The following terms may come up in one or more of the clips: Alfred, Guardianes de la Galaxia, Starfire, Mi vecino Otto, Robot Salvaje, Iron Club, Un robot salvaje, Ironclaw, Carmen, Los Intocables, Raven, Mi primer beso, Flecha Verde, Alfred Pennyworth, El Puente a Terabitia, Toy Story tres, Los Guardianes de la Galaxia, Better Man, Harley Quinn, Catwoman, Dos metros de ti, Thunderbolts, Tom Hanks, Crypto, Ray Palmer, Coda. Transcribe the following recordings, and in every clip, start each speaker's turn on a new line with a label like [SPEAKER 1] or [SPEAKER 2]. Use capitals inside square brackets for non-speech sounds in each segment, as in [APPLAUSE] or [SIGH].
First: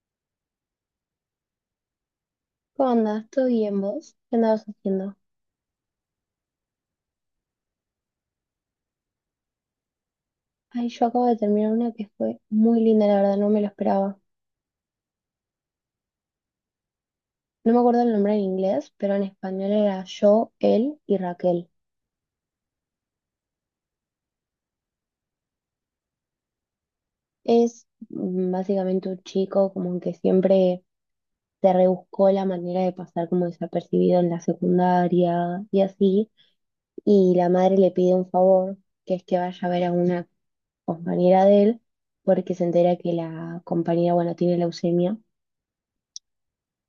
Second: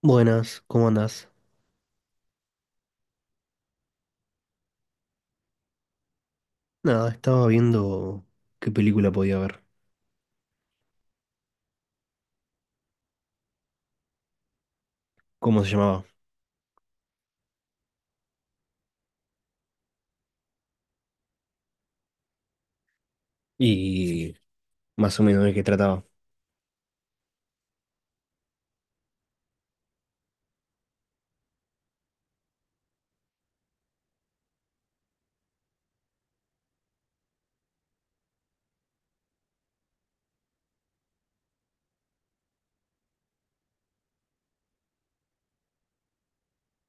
[SPEAKER 1] Buenas, ¿cómo andás?
[SPEAKER 2] ¿Cómo andas? ¿Todo bien vos? ¿Qué andabas haciendo?
[SPEAKER 1] Nada, estaba viendo qué película podía ver,
[SPEAKER 2] Ay, yo acabo de terminar una que fue muy linda, la verdad, no me lo esperaba.
[SPEAKER 1] cómo se llamaba
[SPEAKER 2] No me acuerdo el nombre en inglés, pero en español era Yo, él y Raquel.
[SPEAKER 1] y más o menos de qué trataba. [CLEARS THROAT]
[SPEAKER 2] Es básicamente un chico como que siempre se rebuscó la manera de pasar como desapercibido en la secundaria y así. Y la madre le pide un favor, que es que vaya a ver a una compañera de él, porque se entera que la compañera, bueno, tiene leucemia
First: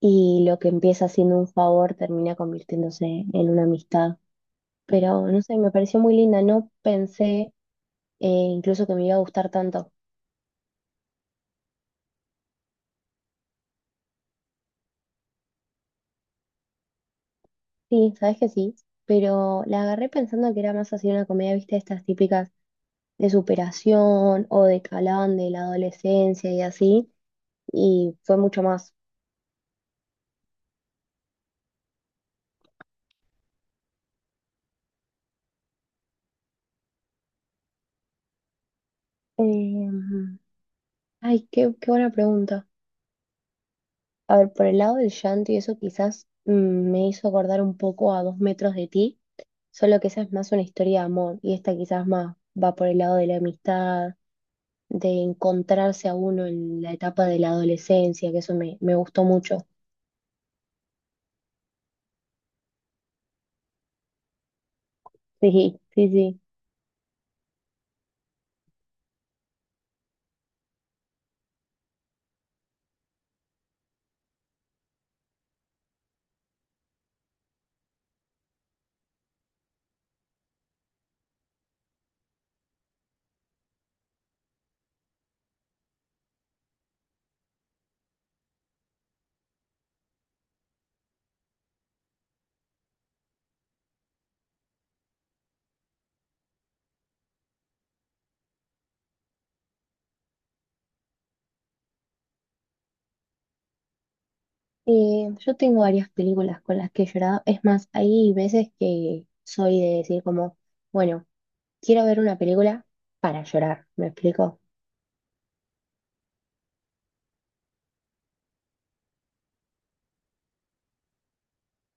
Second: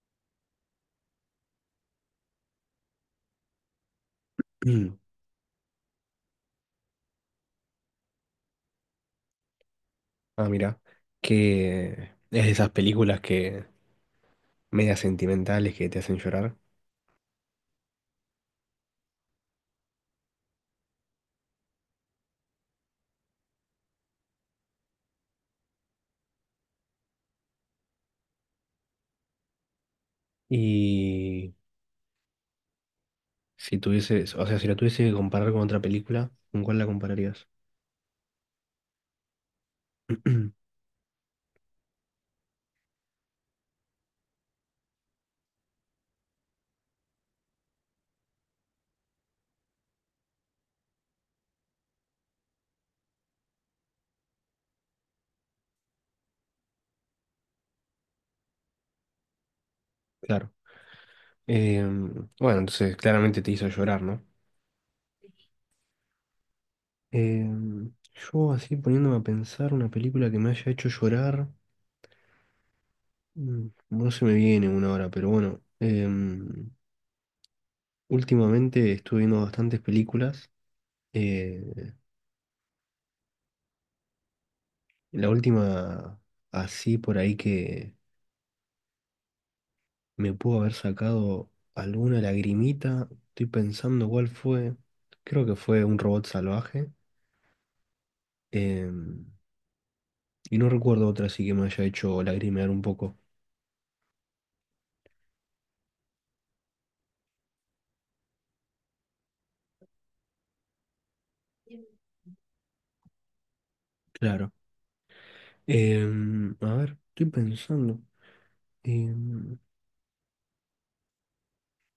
[SPEAKER 2] y lo que empieza siendo un favor termina convirtiéndose en una amistad.
[SPEAKER 1] Mm.
[SPEAKER 2] Pero no sé, me pareció muy linda, no pensé eh, incluso que me iba a gustar tanto.
[SPEAKER 1] Ah, mira, que es de esas películas que medias sentimentales que te hacen llorar.
[SPEAKER 2] Sí, sabes que sí, pero la agarré pensando que era más así una comedia, viste, estas típicas de superación o de calán de la adolescencia y así, y fue mucho más.
[SPEAKER 1] Y si tuvieses, o sea, si la tuviese que comparar con otra película, ¿con cuál la compararías?
[SPEAKER 2] Em,
[SPEAKER 1] [CLEARS THROAT]
[SPEAKER 2] ay, qué buena pregunta. A ver, por el lado del llanto y eso quizás me hizo acordar un poco a Dos metros de ti, solo que esa es más una historia de amor y esta quizás más va por el lado de la amistad, de encontrarse a uno en la etapa de la adolescencia, que eso me gustó mucho.
[SPEAKER 1] Claro. Bueno, entonces claramente te hizo llorar, ¿no?
[SPEAKER 2] Sí, sí, sí.
[SPEAKER 1] Yo así poniéndome a pensar una película que me haya hecho llorar. No se me viene una hora, pero bueno. Últimamente estuve viendo bastantes películas. eh, la última, así por ahí que me pudo haber sacado alguna lagrimita. Estoy pensando cuál fue. Creo que fue Un robot salvaje. em, y no recuerdo otra así que me haya hecho lagrimear un poco.
[SPEAKER 2] Y yo tengo varias películas con las que he llorado. Es más, hay veces que soy de decir como, bueno, quiero ver una película para llorar, ¿me
[SPEAKER 1] Claro.
[SPEAKER 2] explico?
[SPEAKER 1] A ver, estoy pensando. em,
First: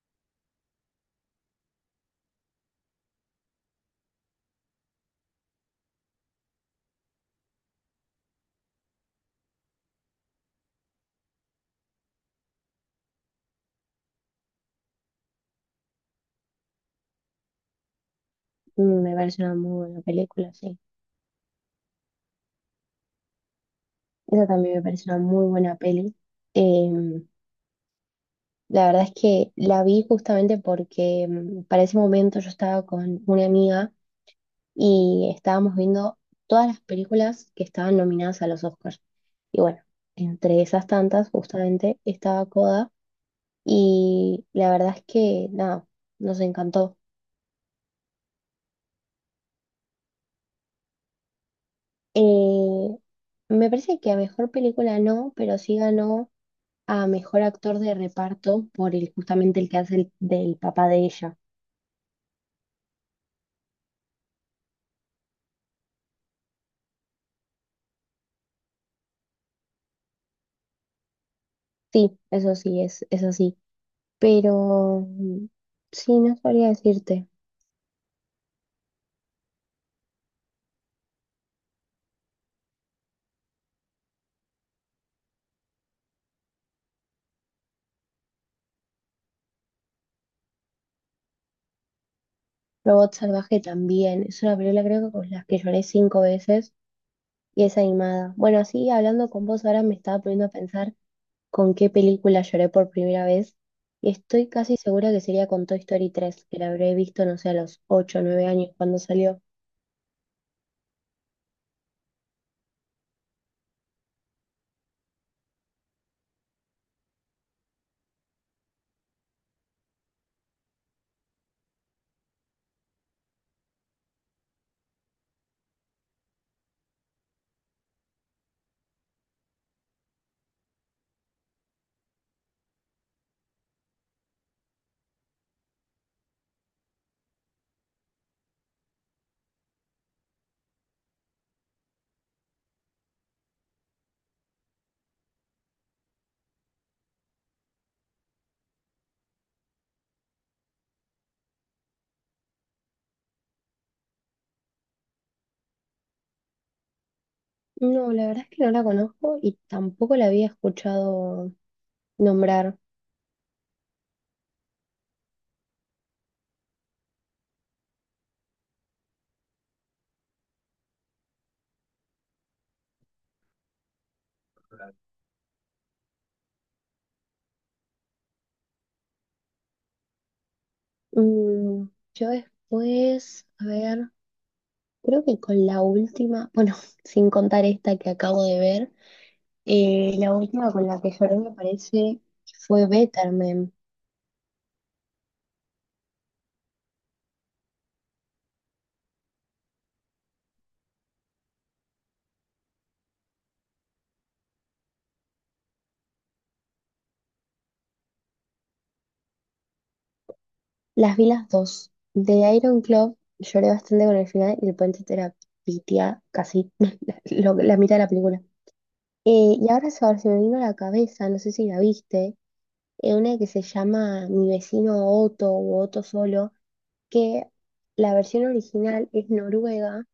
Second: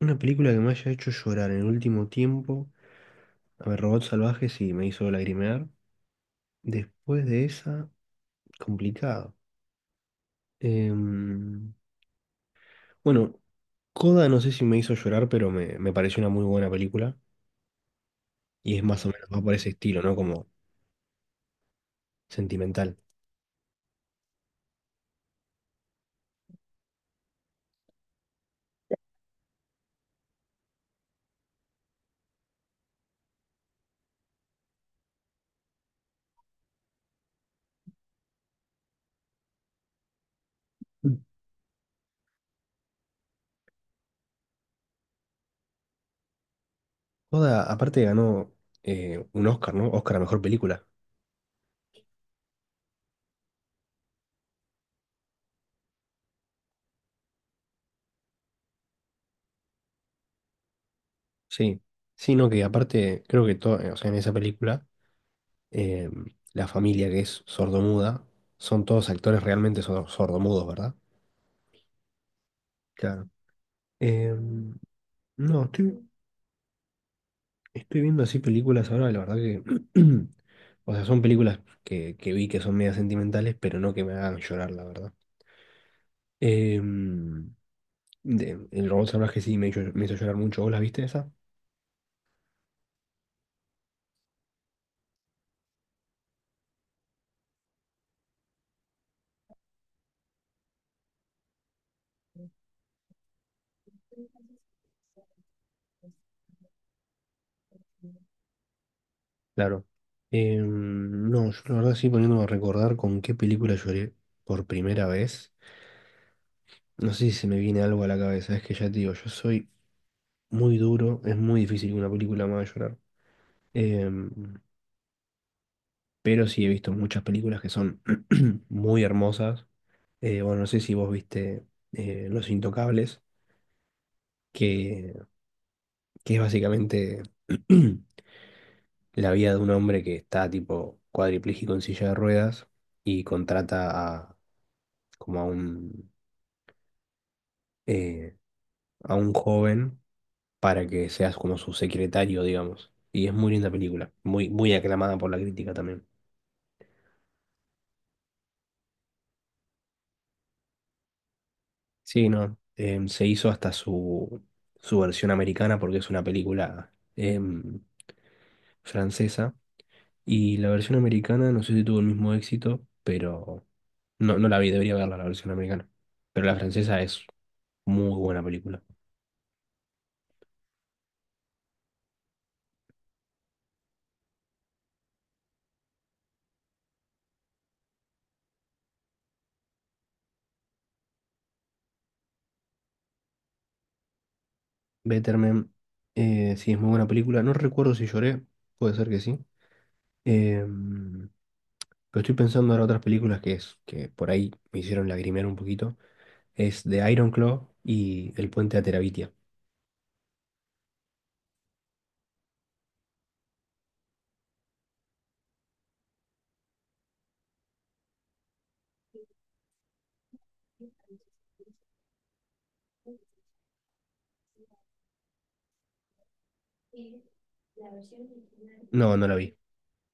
[SPEAKER 1] Una película que me haya hecho llorar en el último tiempo. A ver, Robot Salvaje sí me hizo lagrimear. Después de esa, complicado. Em, bueno, Coda no sé si me hizo llorar, pero me pareció una muy buena película. Y es
[SPEAKER 2] Mm.
[SPEAKER 1] más o
[SPEAKER 2] Me
[SPEAKER 1] menos va
[SPEAKER 2] parece
[SPEAKER 1] por
[SPEAKER 2] una
[SPEAKER 1] ese
[SPEAKER 2] muy buena
[SPEAKER 1] estilo, ¿no? Como
[SPEAKER 2] película, sí.
[SPEAKER 1] sentimental.
[SPEAKER 2] Esa también me parece una muy buena peli. Eh, la verdad es que la vi justamente porque para ese momento yo estaba con una amiga y estábamos viendo todas las películas que estaban nominadas a los Oscars. Y bueno, entre esas
[SPEAKER 1] Mm.
[SPEAKER 2] tantas justamente estaba Coda y la verdad es que nada, nos encantó.
[SPEAKER 1] Coda, aparte, ganó un Oscar, ¿no? Oscar a mejor película.
[SPEAKER 2] Eh, me parece que a mejor película no, pero sí ganó a mejor actor de reparto por justamente el que hace del papá de ella.
[SPEAKER 1] Sí. Sí, no, que aparte, creo que todo, o sea, en esa película. eh, la familia que es sordomuda, son todos actores realmente sordomudos, ¿verdad?
[SPEAKER 2] Sí, eso sí, es
[SPEAKER 1] Claro.
[SPEAKER 2] así.
[SPEAKER 1] Eh,
[SPEAKER 2] Pero
[SPEAKER 1] no, estoy,
[SPEAKER 2] sí, no sabría decirte.
[SPEAKER 1] estoy viendo así películas ahora, la verdad que, [CLEARS THROAT] o sea, son películas que vi que son medio sentimentales, pero no que me hagan llorar, la verdad. Eh, el robot salvaje sí me hizo llorar mucho, ¿vos la viste esa?
[SPEAKER 2] Robot Salvaje también. Es una película creo que con las que lloré cinco veces y es animada. Bueno, así hablando con vos ahora me estaba poniendo a pensar con qué película lloré por primera vez. Y estoy casi segura que sería con Toy Story tres que la habré visto, no sé, a los 8 o 9 años cuando salió.
[SPEAKER 1] Claro. No, yo la verdad sí poniéndome a recordar con qué película lloré por primera vez. No sé si se me viene algo a la cabeza, es que ya te digo, yo soy muy duro, es muy difícil que una película me haga llorar. Em, pero sí he visto muchas películas que son [CLEARS THROAT] muy hermosas. Bueno, no sé si vos viste Los Intocables, que, que es básicamente [CLEARS THROAT] la vida de un hombre que está tipo cuadripléjico en silla de ruedas y contrata a como eh, a un joven para que seas como su secretario, digamos. Y es muy linda película, muy, muy aclamada por la crítica también.
[SPEAKER 2] No, la verdad es que no la conozco y tampoco la había escuchado
[SPEAKER 1] Sí, no,
[SPEAKER 2] nombrar.
[SPEAKER 1] se hizo hasta su versión americana porque es una película francesa. Y la versión americana, no sé si tuvo el mismo éxito, pero no, no la vi, debería verla la versión americana. Pero la francesa es muy buena película.
[SPEAKER 2] Mm, yo después, a ver. Creo que con la última, bueno, [LAUGHS] sin contar esta que acabo de ver, la última con la que lloré me parece fue Better Man.
[SPEAKER 1] Better Man, sí, es muy buena película. No recuerdo si lloré, puede ser que sí. Eh, Pero estoy pensando en otras películas que, es, que por ahí me hicieron lagrimear un poquito. Es de Ironclaw y El Puente a Terabitia.
[SPEAKER 2] Las vi las dos. De Iron Club lloré bastante con el final y el puente te la pitea casi [LAUGHS] la mitad de la película. Y ahora se me vino a la cabeza, no sé si la viste, una que se llama Mi vecino Otto o Otto solo, que la versión original
[SPEAKER 1] No, no
[SPEAKER 2] es
[SPEAKER 1] la vi.
[SPEAKER 2] noruega,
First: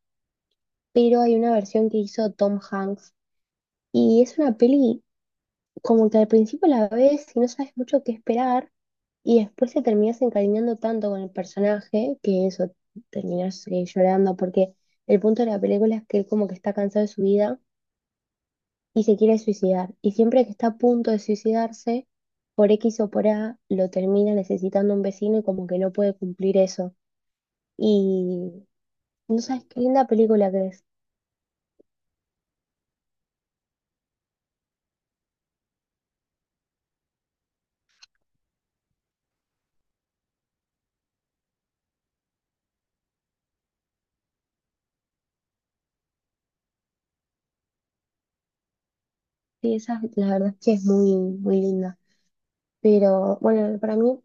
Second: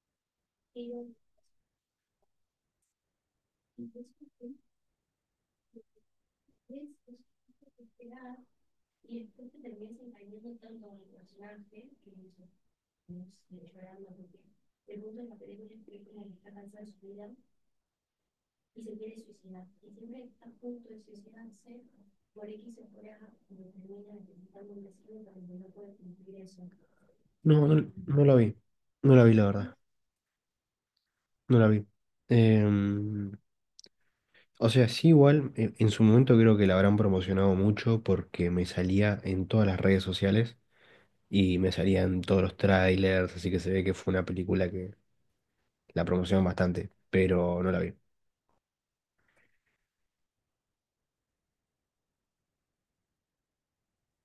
[SPEAKER 2] pero hay una versión que hizo Tom Hanks. Y es una peli como que al principio la ves y no sabes mucho qué esperar, y después te terminas encariñando tanto con el personaje que eso, terminas llorando, porque el punto de la película es que él como que está cansado de su vida y se quiere suicidar. Y siempre que está a punto de suicidarse, por X o por A, lo termina necesitando un vecino y como que no puede cumplir eso.
[SPEAKER 1] No, no, no la
[SPEAKER 2] Y
[SPEAKER 1] vi. No la vi,
[SPEAKER 2] no
[SPEAKER 1] la
[SPEAKER 2] sabes
[SPEAKER 1] verdad.
[SPEAKER 2] qué linda película que es.
[SPEAKER 1] No la vi. Em, o sea, sí, igual, en su momento creo que la habrán promocionado mucho porque me salía en todas las redes sociales y me salían todos los trailers, así que se ve que fue una película que la promocionaron bastante, pero no la vi.
[SPEAKER 2] Sí, esa la verdad es que es muy, muy linda. Pero bueno, para mí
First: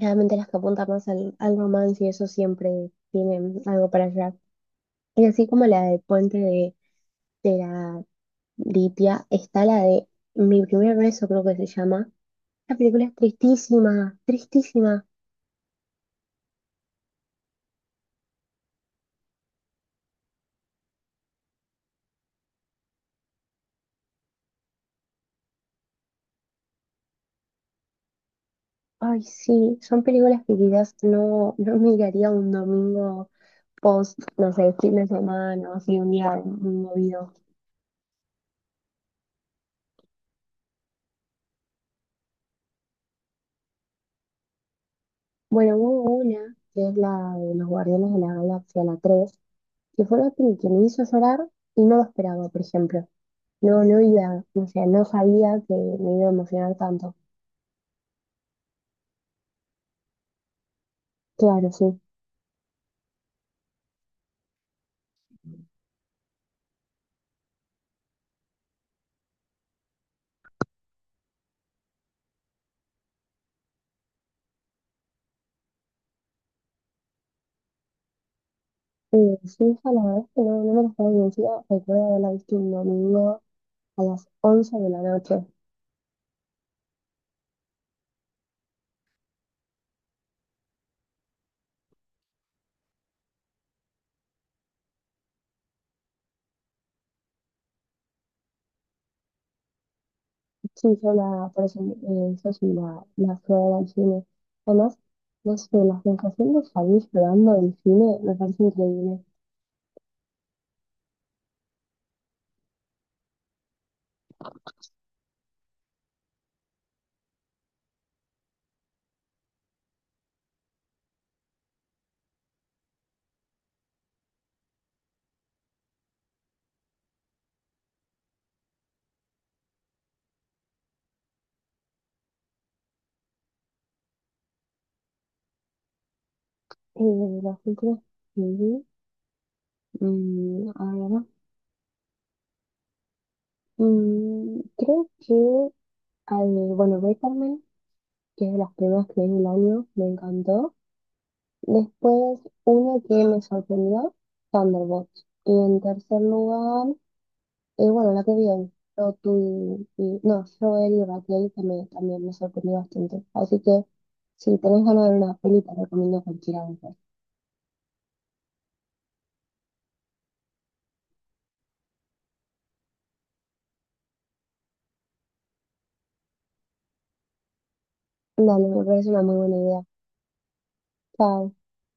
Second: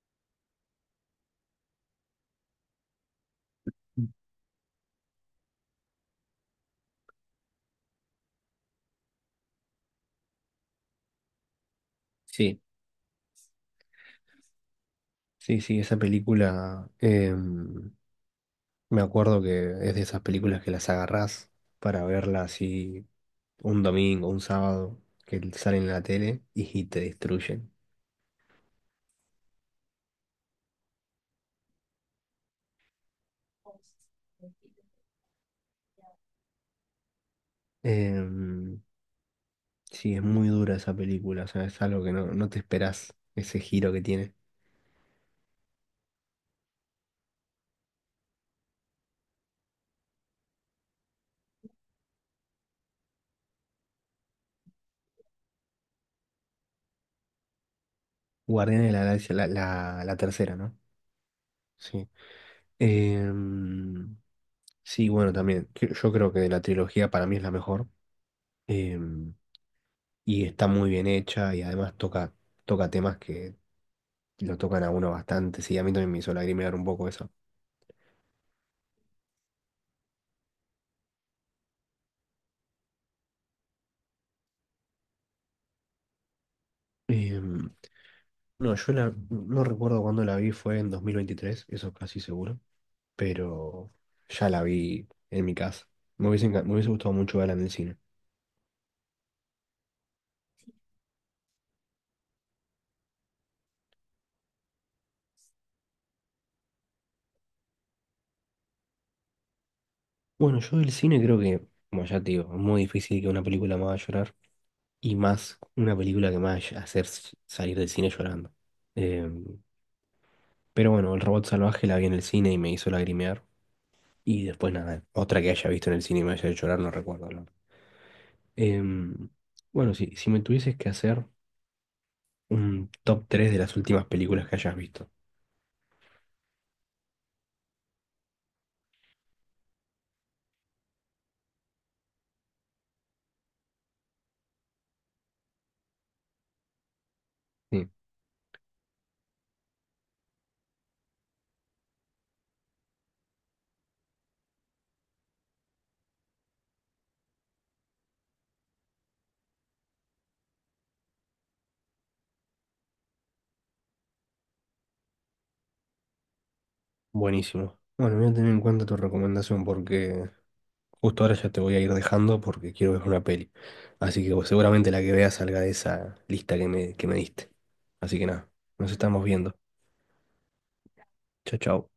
[SPEAKER 2] realmente las que apuntan más al romance y eso siempre tienen algo para allá. Y así como la del puente de la Lipia, está la de Mi primer beso, creo que se llama.
[SPEAKER 1] Sí,
[SPEAKER 2] La película es tristísima, tristísima.
[SPEAKER 1] sí, sí, esa película. Me acuerdo que es de esas películas que las agarrás para verlas así un domingo, un sábado, que salen en la tele y te destruyen.
[SPEAKER 2] Ay, sí, son películas que quizás no miraría un domingo post, no sé, fin de semana, o así un día muy movido.
[SPEAKER 1] Em, sí, es muy dura esa película, o sea, es algo que no, no te esperás, ese giro que tiene.
[SPEAKER 2] Bueno, hubo una, que es la de Los Guardianes de la Galaxia, la 3, que fue la peli que me hizo llorar y no lo esperaba, por ejemplo. No, no iba, o sea, no sabía que me iba a emocionar tanto.
[SPEAKER 1] Guardianes de la Galaxia, la tercera, ¿no?
[SPEAKER 2] Claro, sí.
[SPEAKER 1] Sí. Em, sí, bueno, también. Yo creo que de la trilogía para mí es la mejor. em, y está muy bien hecha y además toca, toca temas que lo tocan a uno bastante. Sí, a mí también me hizo lagrimear un poco eso.
[SPEAKER 2] Sí, hija, la verdad es que no, no me lo estaba convencida. Recuerdo haberla visto un domingo a las once de la noche.
[SPEAKER 1] Em, no, no recuerdo cuándo la vi, fue en 2023, eso casi seguro, pero ya la vi en mi casa. Me hubiese gustado mucho verla en el cine.
[SPEAKER 2] Sí, por eso, la fui a ver al cine. Además, no sé, la sensación de salir llorando del cine me parece increíble.
[SPEAKER 1] Bueno, yo del cine creo que, como ya te digo, es muy difícil que una película me haga llorar y más una película que me vaya a hacer salir del cine llorando. Em, pero bueno, El Robot Salvaje la vi en el cine y me hizo lagrimear. Y después nada, otra que haya visto en el cine y me haya hecho llorar, no recuerdo. Em, bueno, si me tuvieses que hacer un top 3 de las últimas películas que hayas visto.
[SPEAKER 2] De las películas que vi, ahora, creo que, al- bueno, Carmen,
[SPEAKER 1] Sí,
[SPEAKER 2] que es de las primeras que vi en el año, me encantó. Después, uno que me sorprendió, Thunderbolts. Y en tercer lugar, bueno, la que bien, yo tú y- no, Joel y Raquel que también me sorprendió bastante. Así que si tenés ganas de ver una peli, te recomiendo cualquiera de esas.
[SPEAKER 1] buenísimo. Bueno, voy a tener en cuenta tu recomendación porque justo ahora ya te voy a ir dejando porque quiero ver una peli. Así que bueno, seguramente la que veas salga de esa lista que me diste. Así que nada,
[SPEAKER 2] Dale, me
[SPEAKER 1] nos
[SPEAKER 2] parece una
[SPEAKER 1] estamos
[SPEAKER 2] muy
[SPEAKER 1] viendo.
[SPEAKER 2] buena idea. Chao.
[SPEAKER 1] Chao, chao.